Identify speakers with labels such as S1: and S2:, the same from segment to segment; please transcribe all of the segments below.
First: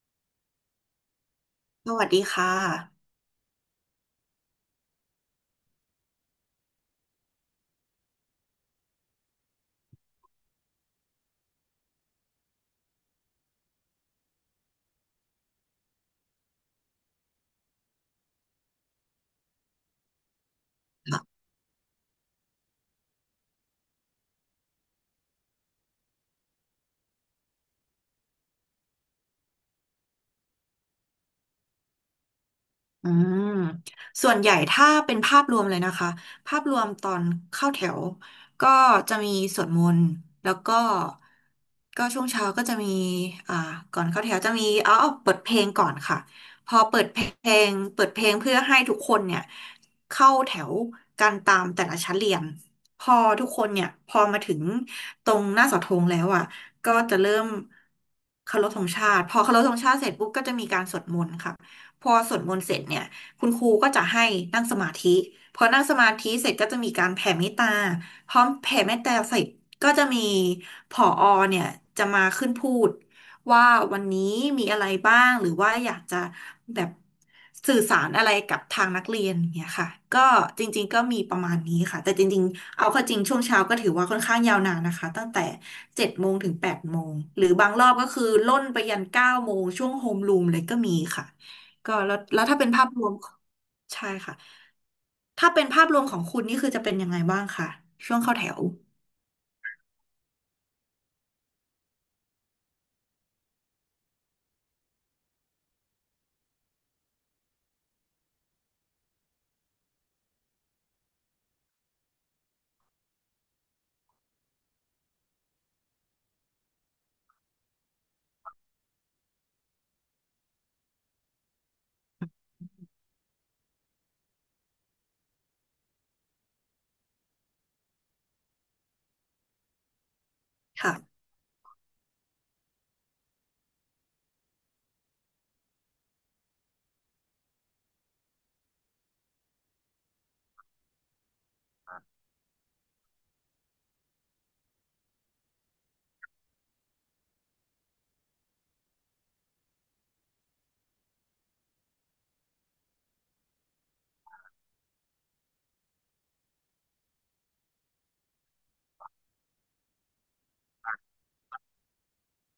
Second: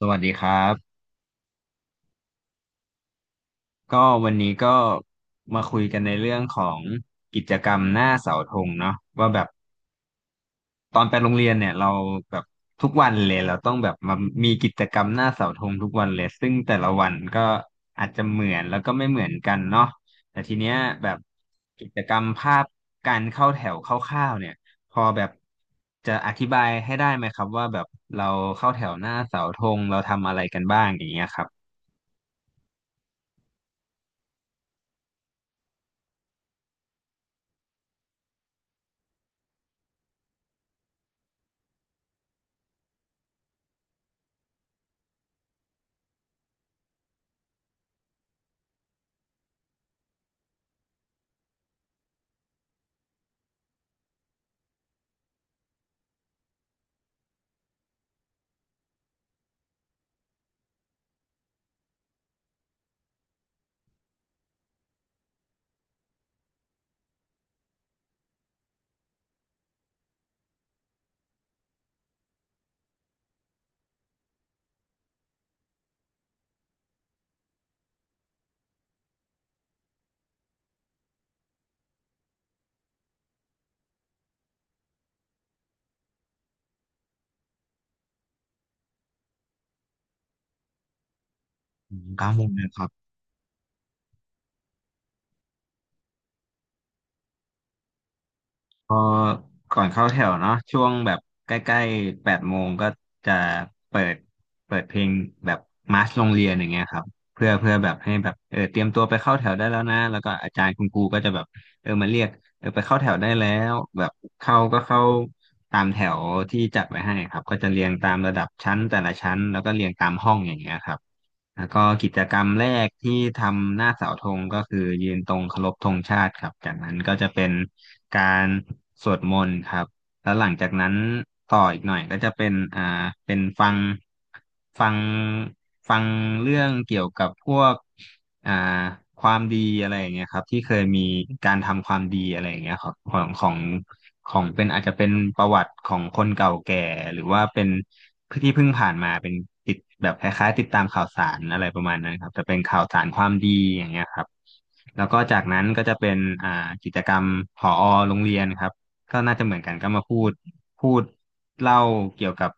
S1: สวัสดีครับ
S2: สวัสดีค่ะ
S1: ก็วันนี้ก็มาคุยกันในเรื่องของกิจกรรมหน้าเสาธงเนาะว่าแบบตอนไปโรงเรียนเนี่ยเราแบบทุกวันเลยเราต้องแบบมามีกิจกรรมหน้าเสาธงทุกวันเลยซึ่งแต่ละวันก็อาจจะเหมือนแล้วก็ไม่เหมือนกันเนาะแต่ทีเนี้ยแบบกิจกรรมภาพการเข้าแถวคร่าวๆเนี่ยพอแบบจะอธิบายให้ได้ไหมครับว่าแบบเราเข้าแถวหน้าเสาธงเราทำอะไรกันบ้างอย่างเงี้ยครับ
S2: อืมส่วนใหญ่ถ้าเป็นภาพรวมเลยนะคะภาพรวมตอนเข้าแถวก็จะมีสวดมนต์แล้วก็ก็ช่วงเช้าก็จะมีอ่าก่อนเข้าแถวจะมีเอาเปิดเพลงก่อนค่ะพอเปิดเพลงเพื่อให้ทุกคนเนี่ยเข้าแถวกันตามแต่ละชั้นเรียนพอทุกคนเนี่ยพอมาถึงตรงหน้าเสาธงแล้วอ่ะก็จะเริ่มเคารพธงชาติพอเคารพธงชาติเสร็จปุ๊บก็จะมีการสวดมนต์ค่ะ พอสวดมนต์เสร็จเนี่ยคุณครูก็จะให้นั่งสมาธิพอนั่งสมาธิเสร็จก็จะมีการแผ่เมตตาพร้อมแผ่เมตตาเสร็จก็จะมีผอเนี่ยจะมาขึ้นพูดว่าวันนี้มีอะไรบ้างหรือว่าอยากจะแบบสื่อสารอะไรกับทางนักเรียนอย่างเนี่ยค่ะก็จริงๆก็มีประมาณนี้ค่ะแต่จริงๆเอาเข้าจริงช่วงเช้าก็ถือว่าค่อนข้างยาวนานนะคะตั้งแต่7 โมงถึง8 โมงหรือบางรอบก็คือล่นไปยัน9 โมงช่วงโฮมรูมเลยก็มีค่ะ ก็
S1: อืม
S2: แล้ว
S1: เก้า
S2: แล้
S1: โม
S2: ว
S1: ง
S2: ถ้าเป็น
S1: นะค
S2: ภา
S1: รั
S2: พ
S1: บ
S2: รวมใช่ค่ะถ้าเป็นภาพรวมของคุณนี่คือจะเป็นยังไงบ้างคะช่วงเข้าแถว
S1: พอก่อนเข้าแถวเนาะช่วงแบบใกล้ๆ8 โมงก็จะเปิดเปิดเพลงแบบมาร์ชโรงเรียนอย่างเงี้ยครับเพื่อแบบให้แบบเตรียมตัวไปเข้าแถวได้แล้วนะแล้วก็อาจารย์คุณครูก็จะแบบมาเรียกไปเข้าแถวได้แล้วแบบเข้าก็เข้าตามแถวที่จัดไว้ให้ครับก็จะเรียงตามระดับชั้นแต่ละชั้นแล้วก็เรียงตามห้องอย่างเงี้ยครับ แล้วก็กิจกรรมแรกที่ทำหน้าเสาธงก็คือยืนตรงเคารพธงชาติครับจากนั้นก็จะเป็นการสวดมนต์ครับ แล้วหลังจากนั้
S2: ค่ะ
S1: นต่ออีกหน่อยก็จะเป็นเป็นฟังฟังเรื่องเกี่ยวกับพวกอ่าความดีอะไรอย่างเงี้ยครับที่เคยมีการทำความดีอะไรอย่างเงี้ยครับของเป็นอาจจะเป็นประวัติของคนเก่าแก่หรือว่าเป็นที่เพิ่งผ่านมาเป็นติดแบบคล้ายๆติดตามข่าวสารอะไรประมาณนั้นครับจะเป็นข่าวสารความดีอย่างเงี้ยครับแล้วก็จากนั้นก็จะเป็นอ่ากิจกรรมผอโรงเรียนครับ ก็น่าจะเหมือนกันก็มาพูดพูดเล่าเกี่ยวกับ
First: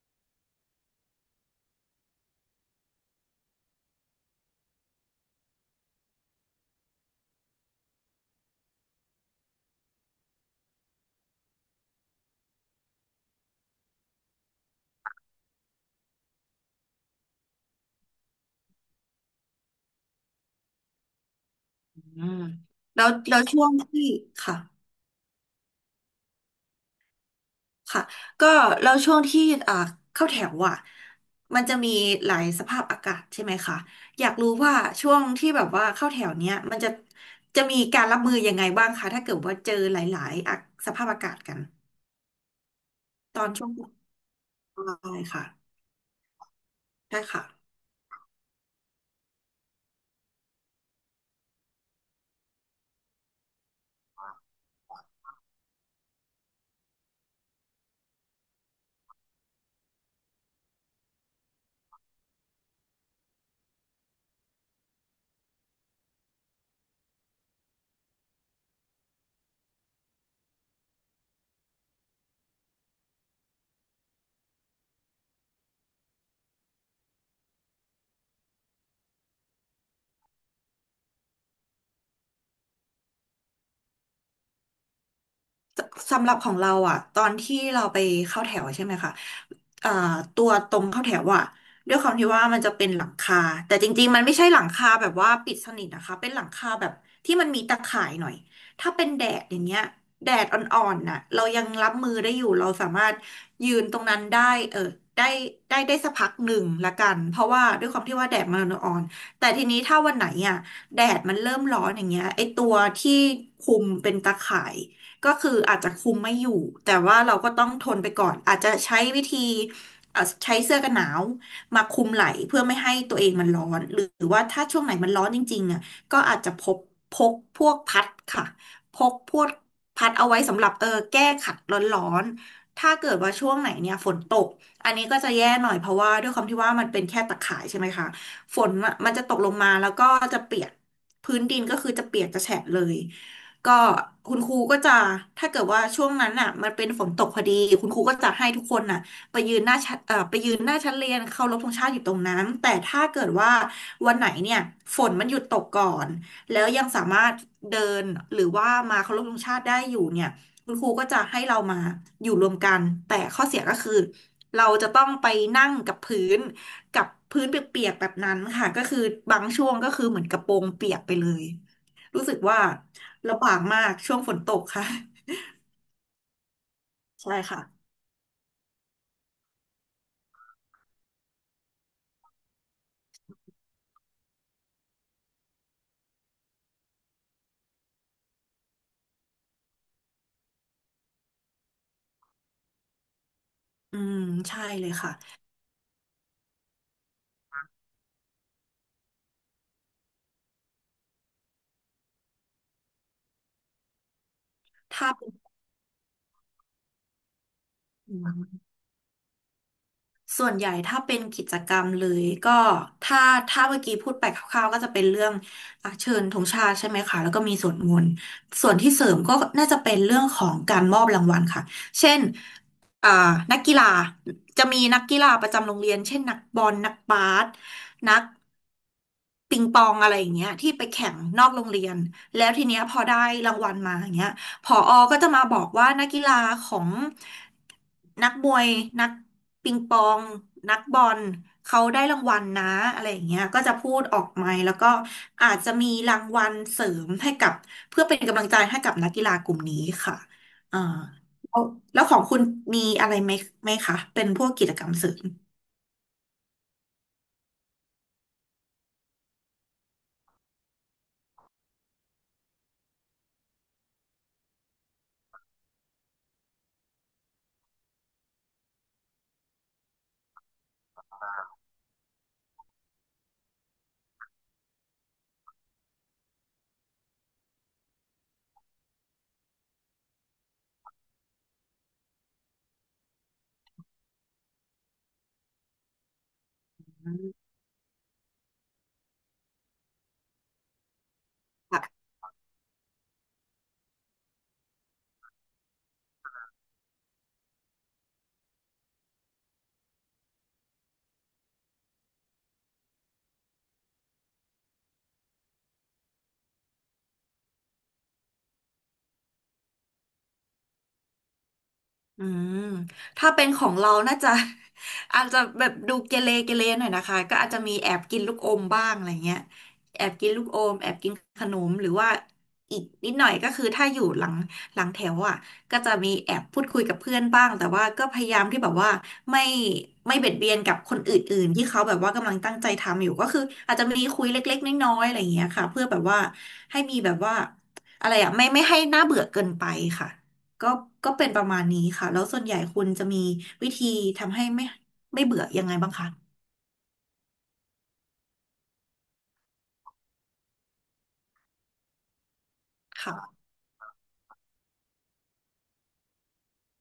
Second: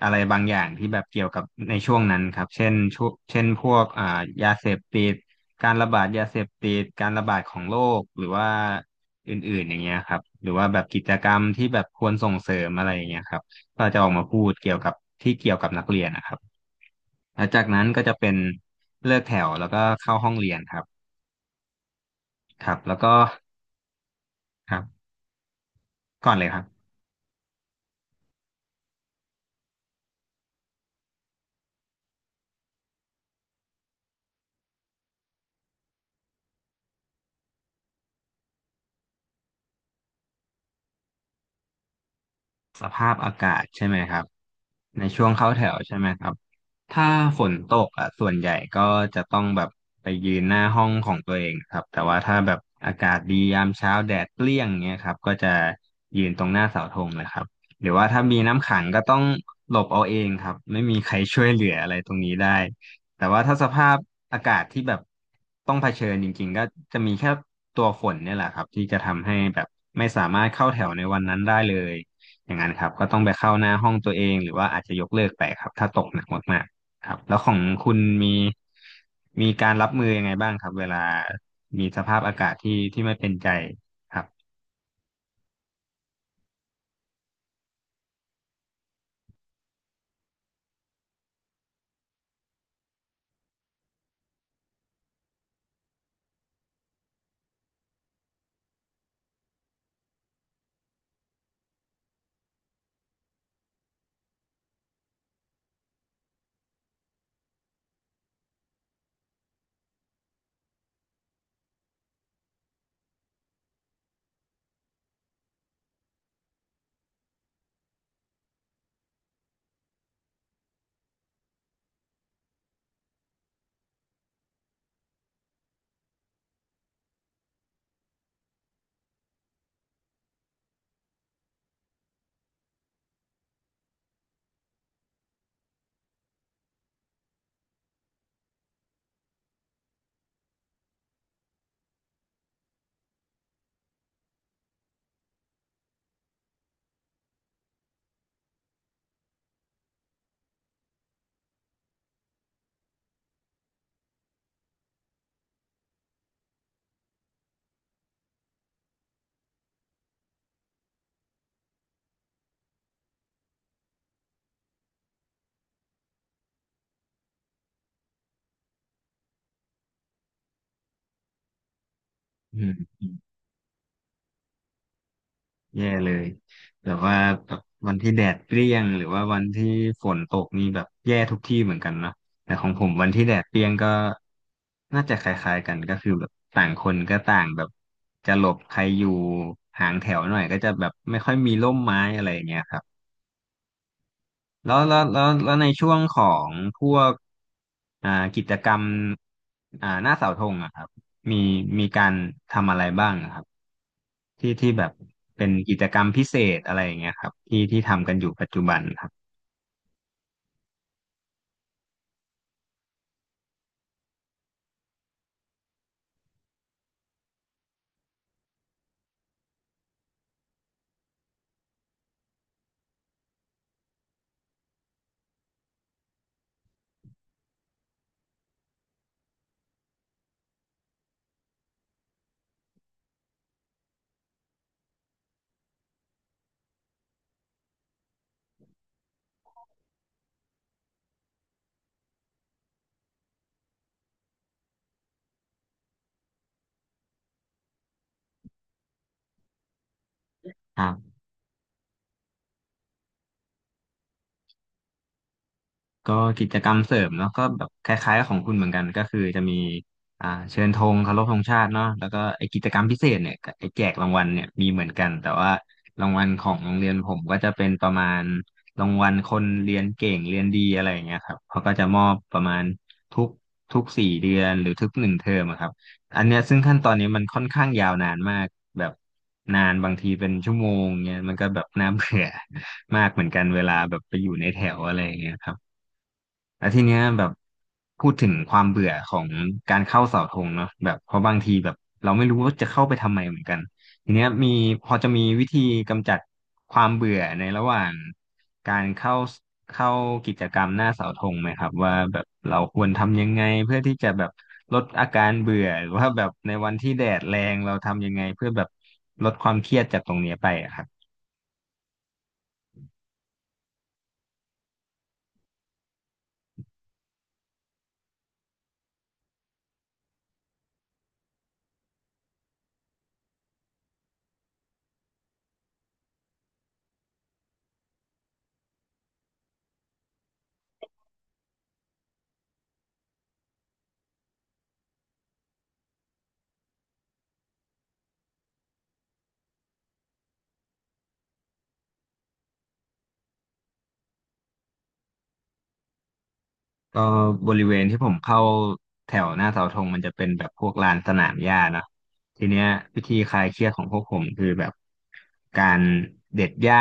S1: อะไรบางอย่างที่แบบเกี่ยวกับในช่วงนั้นครับเช่นช่วงเช่นพวกยาเสพติดการระบาดยาเสพติดการระบาดของโรคหรือว่าอื่นๆอย่างเงี้ยครับหรือว่าแบบกิจกรรมที่แบบควรส่งเสริมอะไรอย่างเงี้ยครับก็จะออกมาพูดเกี่ยวกับที่เกี่ยวกับนักเรียนนะครับหลังจากนั้นก็จะเป็นเลิกแถวแล้วก็เข้าห้องเรียนครับ
S2: อืม
S1: ครับแล้ว
S2: แล้
S1: ก็
S2: วแล้วช่วงที่ค่ะ
S1: ครับก่อนเลยครับ
S2: ค่ะก็แล้วช่วงที่อ่าเข้าแถวอ่ะมันจะมีหลายสภาพอากาศใช่ไหมคะอยากรู้ว่าช่วงที่แบบว่าเข้าแถวเนี้ยมันจะมีการรับมือยังไงบ้างคะถ้าเกิดว่าเจอหลายๆอะสภาพอากาศกัน
S1: สภาพอา
S2: ตอน
S1: กาศ
S2: ช่วง
S1: ใช่ไหมครับ
S2: ป
S1: ใน
S2: ลาย
S1: ช่วง
S2: ค่ะ
S1: เข้าแถวใช่ไหมครับถ้า
S2: ใช่
S1: ฝ
S2: ค่ะ
S1: นตกอ่ะส่วนใหญ่ก็จะต้องแบบไปยืนหน้าห้องของตัวเองครับแต่ว่าถ้าแบบอากาศดียามเช้าแดดเปรี้ยงเงี้ยครับก็จะยืนตรงหน้าเสาธงเลยครับหรือว่าถ้ามีน้ำขังก็ต้องหลบเอาเองครับไม่มีใครช่วยเหลืออะไรตรงนี้ได้แต่ว่าถ้าสภาพอากาศที่แบบต้องเผชิญจริงๆก็จะมีแค่ตัวฝนเนี่ยแหละครับที่จะทำให้แบบไม่สามารถเข้าแถวในวันนั้นได้เลย อย่างนั้นครับก็ต้องไปเข้าหน้าห้องตัวเองหรือว่าอาจจะยกเลิกไปครับถ้าตกหนักมากๆครับแล้วของคุณมีการรับมือยังไงบ้างครับเวลามีสภาพอากาศที่ไม่เป็นใจครับ
S2: สำหรับของเราอ่ะตอนที่เราไปเข้าแถวใช่ไหมคะเอ่อตัวตรงเข้าแถวอ่ะด้วยความที่ว่ามันจะเป็นหลังคาแต่จริงๆมันไม่ใช่หลังคาแบบว่าปิดสนิทนะคะเป็นหลังคาแบบที่มันมีตะข่ายหน่อยถ้าเป็นแดดอย่างเงี้ยแดดอ่อนๆน่ะเรายังรับมือได้อยู่เราสามารถยืนตรงนั้นได้เออได้ได้สักพักหนึ่งละกันเพราะว่าด้วยความที่ว่าแดดมันอ่อนๆแต่ทีนี้ถ้าวันไหนอ่ะแดดมันเริ่มร้อนอย่างเงี้ยไอตัวที่คุมเป็นตะข่าย ก็คืออาจจะคุมไม่อยู่แต่ว่าเราก็ต้องทนไปก่อนอาจจะใช้วิธีใช้เสื้อกันหนาวมาคุมไหล่เพื่อไม่ให้ตัวเองมันร้อนหรือว่าถ้าช่วงไหนมันร้อนจริงๆอ่ะก็อาจจะพกพวกพัดค่ะพกพวกพัดเอาไว้สำหรับแก้ขัดร้อนๆถ้าเกิดว่าช่วงไหนเนี่ยฝนตกอันนี้ก็จะแย่หน่อยเพราะว่าด้วยความที่ว่ามันเป็นแค่ตะข่ายใช่ไหมคะฝนมันจะตกลงมาแล้วก็จะเปียกพื้นดินก็คือจะเปียกจะแฉะเลย ก็คุณครูก็จะถ้าเกิดว่าช่วงนั้นน่ะมันเป็นฝนตกพอดีคุณครูก็จะให้ทุกคนน่ะไปยืนหน้าชั้นไปยืนหน้าชั้นเรียนเคารพธงชาติอยู่ตรงนั้นแต่ถ้าเกิดว่าวันไหนเนี่ยฝนมันหยุดตกก่อนแล้วยังสามารถเดินหรือว่ามาเคารพธงชาติได้อยู่เนี่ยคุณครูก็จะให้เรามาอยู่รวมกันแต่ข้อเสียก็คือเราจะต้องไปนั่งกับพื้นกับพื้นเปียกๆแบบนั้นค่ะก็คือบางช่วงก็คือเหมือนกระโปรงเปียกไปเลย รู้สึก
S1: อื
S2: ว่า
S1: ม
S2: ลำบากมากช่วงฝนตกค่ะ
S1: แย่เลยแบบว่า
S2: ใช่
S1: แบ
S2: ค่ะ
S1: บวันที่แดดเปรี้ยงหรือว่าวันที่ฝนตกนี่แบบแย่ทุกที่เหมือนกันเนาะแต่ของผมวันที่แดดเปรี้ยงก็น่าจะคล้ายๆกันก็คือแบบต่างคนก็ต่างแบบจะหลบใครอยู่ห่างแถวหน่อยก็จะแบบไม่ค่อยมีร่มไม้อะไรอย่างเงี้ยครับ
S2: อืมใช่
S1: แล้ว
S2: เลย
S1: แล้ว
S2: ค่ะ
S1: แล้วแล้วในช่วงของพวกอ่ากิจกรรมหน้าเสาธงอะครับมีมีการทำอะไรบ้างอะครับที่แบบ
S2: ถ้าเป็น
S1: เป็นกิจกรรมพิเศษอะไรอย่างเงี้ยครับที่ทำกันอยู่ปัจจุบันครั
S2: ส่วนใหญ่ถ้าเป็นกิจกรรมเลยก็ถ้าถ้าเมื่อกี้พูดไปคร่าวๆก็จะเป็นเรื่องอ่ะเชิญธงชาติใช่ไหมคะแล้วก็มีสวดมนต์ส่วนที่เสริมก็น่าจะเป็นเรื่องของการมอบรางวัลค่ะเช่นอ่านักกีฬาจะมีนักกีฬาประจำโรงเรียนเช่นนักบอลนักบาสนักปิงปองอะไรอย่างเงี้ยที่ไปแข่งนอกโรงเรียนแล้วทีเนี้ยพอได้รางวัลมาอย่างเงี้ย ผอก็จะมาบอกว่านักกีฬาของนักมวยนักปิงปองนักบอลเขาได้รางวัลนะอะไรอย่างเงี้ยก็จะพูดออกไมค์แล้วก็อาจจะมีรางวัลเสริมให้กับเพื่อเป็นกำลังใจให้กับนักกีฬากลุ่มนี้ค่ะอ่า
S1: บ
S2: แล้วแล้วของคุณมีอะไรไหมคะเป็นพวกกิจกรรมเสริม
S1: ก็กิจกรรมเสริมเนาะก็แบบคล้ายๆกับของคุณเหมือนกันก็คือจะมีเชิญธงเคารพธงชาติเนาะแล้วก็ไอกิจกรรมพิเศษเนี่ยกับไอแจกรางวัลเนี่ยมีเหมือนกันแต่ว่ารางวัลของโรงเรียนผมก็จะเป็นประมาณรางวัลคนเรียนเก่งเรียนดีอะไรอย่างเงี้ยครับเขาก็จะมอบประมาณทุกทุก4 เดือนหรือทุก1 เทอมอะครับอันเนี้ยซึ่งขั้นตอนนี้มันค่อนข้างยาวนานมากแบบนานบางทีเป็นชั่วโมงเงี้ยมันก็แบบน่าเบื่อ มากเหมือนกันเวลาแบบไปอยู่ในแถวอะไรอย่างเงี้ยครับ แล้วทีเนี้ยแบบพูดถึงความเบื่อของการเข้าเสาธงเนาะแบบเพราะบางทีแบบเราไม่รู้ว่าจะเข้าไปทำไมเหมือนกันทีเนี้ยมีพอจะมีวิธีกำจัดความเบื่อในระหว่างการเข้ากิจกรรมหน้าเสาธงไหมครับว่าแบบเราควรทำยังไงเพื่อที่จะแบบลดอาการเบื่อหรือว่าแบบในวันที่แดดแรงเราทำยังไงเพื่อแบบลดความเครียดจากตรงเนี้ยไปอะครับ
S2: อืมถ้าเป็นของเราน่าจะ อาจจะแบบดูเกเรหน่อยนะคะก็อาจจะมีแอบกินลูกอมบ้างอะไรเงี้ยแอบกินลูกอม แอบกินขนมหรือว่าอีกนิดหน่อย ก็คือถ้าอยู่หลังแถวอ่ะก็จะมีแอบพูดคุยกับเพื่อนบ้าง แต่ว่าก็พยายามที่แบบว่าไม่ไม่เบียดเบียนกับคนอื่นๆที่เขาแบบว่ากำลังตั้งใจทำอยู่ ก็คืออาจจะมีคุยเล็กๆน้อยๆอะไรเงี้ยค่ะเพื่อแบบว่าให้มีแบบว่าอะไรอ่ะไม่ให้น่าเบื่อเกินไปค่ะ ก็ก็เป็นประมาณนี้ค่ะแล้วส่วนใหญ่คุณจะมีวิธีทำให้ไม่เบื่อยังไงบ้างคะ
S1: ก็บริเวณที่ผมเข้าแถวหน้าเสาธงมันจะเป็นแบบพวกลานสนามหญ้าเนาะทีเนี้ยวิธีค
S2: ค่ะ
S1: ลายเครียดของพวกผมคือแบบการเด็ดหญ้า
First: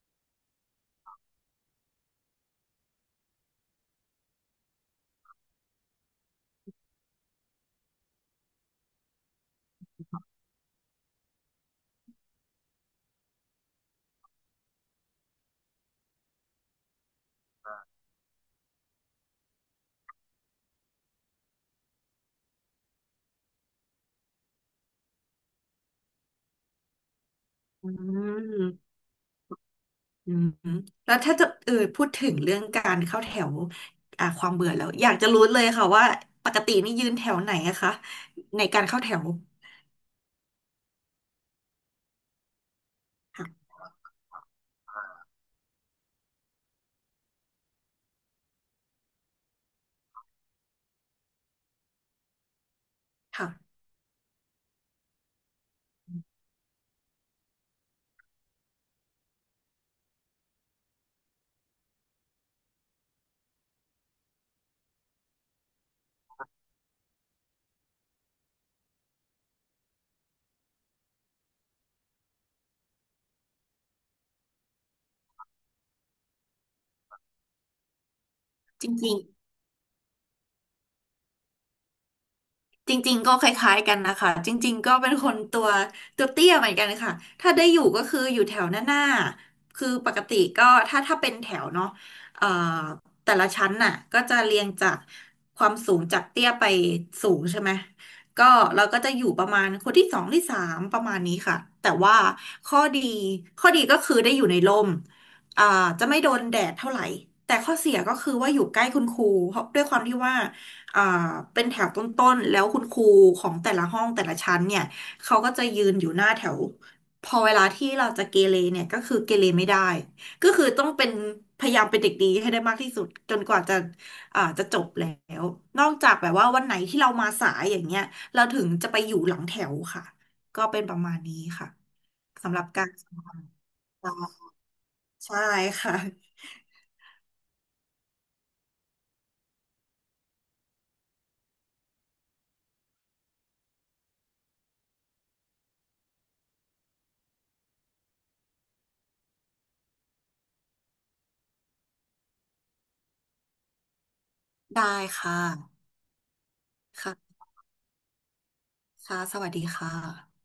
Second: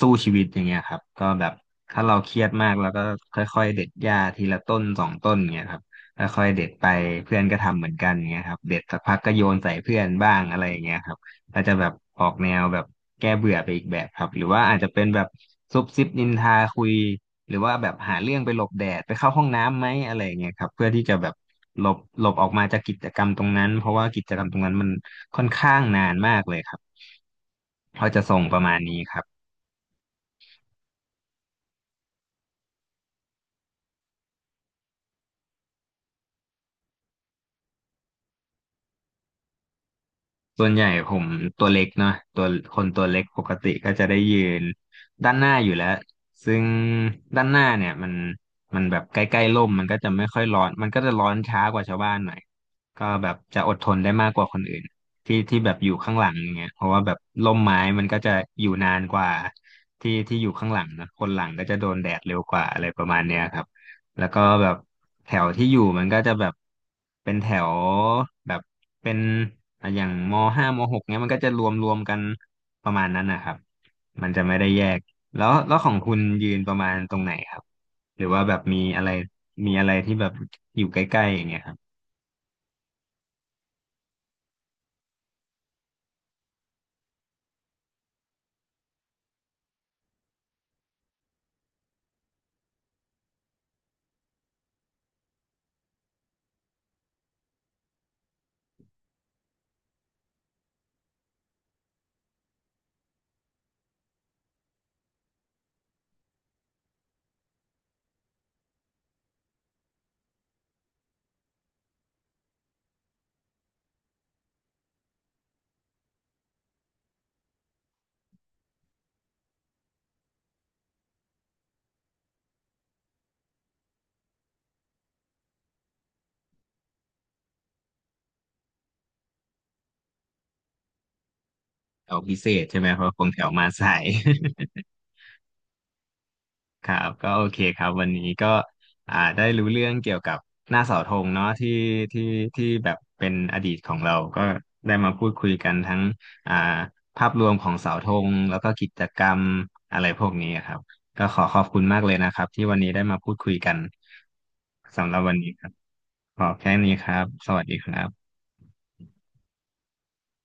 S1: สู้ชีวิตอย่างเงี้ยครับก็แบบถ้าเราเครียดมากแล้วก็ค่อยๆเด็ดหญ้าทีละต้นสองต้นเงี้ยครับค่อยๆเด็ดไปเพื่อนก็ทำเหมือนกันเงี้ยครับเด็ดสักพักก็โยนใส่เพื่อนบ้างอะไรอย่างเงี้ยครับ อาจจะแบบออกแนวแบบแก้เบื่อไปอีกแบบครับหรือว่าอาจจะเป็นแบบซุบซิบนินทาคุยหรือว่าแบบหาเรื่องไปหลบแดดไปเข้าห้องน้ำไหมอะไรอย่างเงี้ยครับเพื่อที่จะแบบหลบออกมาจากกิจกรรมตรงนั้นเพราะว่ากิจกรรมตรงนั้นมันค่อนข้างนานมากเลยครับ
S2: อื
S1: เขาจะส่งประมาณ
S2: ม
S1: นี้ครับ
S2: อืมแล้วถ้าจะพูดถึงเรื่องการเข้าแถวความเบื่อแล้วอยากจะรู้เลยค่ะว่าปกตินี่ยืนแถวไหนอะคะในการเข้าแถว
S1: ส่วนใหญ่ผมตัวเล็กเนาะตัวคนตัวเล็กปก
S2: ค่ะ
S1: ติก็จะได้ยืนด้านหน้าอยู่แล้วซึ่งด้านหน้าเนี่ยมันแบบใกล้ๆร่มมันก็จะไม่ค่อยร้อนมันก็จะร้อนช้ากว่าชาวบ้านหน่อยก็แบบจะอ
S2: ค่ะ
S1: ดทนได้มากกว่าคนอื่นที่ที่แบบอยู่ข้างหลังอย่างเงี้ยเพราะว่าแบบร่มไม้มันก็จะอยู่นานกว่าที่ที่อยู่ข้างหลังนะคนหลังก็จะโดนแดดเร็วกว่าอะไรประมาณเนี้ยครับ แล้วก็แบบแถวที่อยู่มันก็จะแบบเป็นแถวแบบเป็นอ่ะอย่างมห้ามหกเนี้ยมันก็จะรวมกันประมาณนั้นนะครับมันจะไม่ได้แยกแล้วของคุณยืนประมาณตรงไหนครับหรือว่าแบบมี
S2: จ
S1: อะไร
S2: ริงๆ
S1: มีอะไรที่แบบอยู่ใกล้ๆอย่างเงี้ยครับ
S2: จริงๆก็คล้ายๆกันนะคะจริงๆก็เป็นคนตัวเตี้ยเหมือนกันค่ะถ้าได้อยู่ก็คืออยู่แถวหน้าๆคือปกติก็ถ้าเป็นแถวเนาะเอ่อแต่ละชั้นน่ะก็จะเรียงจากความสูงจากเตี้ยไปสูงใช่ไหมก็เราก็จะอยู่ประมาณคนที่สองที่สามประมาณนี้ค่ะแต่ว่าข้อดีข้อดีก็คือได้อยู่ในร่มอ่าจะไม่โดนแดดเท่าไหร่แต่ข้อเสียก็คือว่าอยู่ใกล้คุณครูเพราะด้วยความที่ว่า อ่าเป็นแถวต้นๆ แล้วคุณครูของแต่ละห้องแต่ละชั้นเนี่ยเขาก็จะยืนอยู่หน้าแถวพอเวลาที่เราจะเกเรเนี่ยก็คือเกเรไม่ได้ก็คือต้องเป็นพยายามเป็นเด็กดีให้ได้มากที่สุดจนกว่าจะจะจบแล้วนอกจากแบบว่าวันไหนที่เรามาสายอย่างเงี้ยเราถึงจะไปอยู่หลังแถวค่ะก็เป็นประมาณนี้ค่ะ
S1: แถวพิเศ
S2: สำหรั
S1: ษ
S2: บ
S1: ใช่
S2: กา
S1: ไหม
S2: ร
S1: เพ
S2: ส
S1: ราะ
S2: อ
S1: คง
S2: น
S1: แถวมาสาย
S2: ใช่ค่ะ
S1: ครับก็โอเคครับวันนี้ก็ได้รู้เรื่องเกี่ยวกับหน้าเสาธงเนาะที่ที่ที่แบบเป็นอดีตของเราก็ได้มาพูดคุยกันทั้งอ่าภาพรวมของเสาธงแล้วก็กิจกรรมอะไรพวกนี้ครับก็ขอขอบคุณมากเลยนะครับที่วันนี้ได้มาพูดคุยกัน
S2: ได้
S1: สำหรับ
S2: ค่
S1: วันนี้ครับ
S2: ะ
S1: ขอแค่นี้ครับ
S2: ค่ะ
S1: สวัสดีครับ
S2: ค่ะสวัสดีค่ะ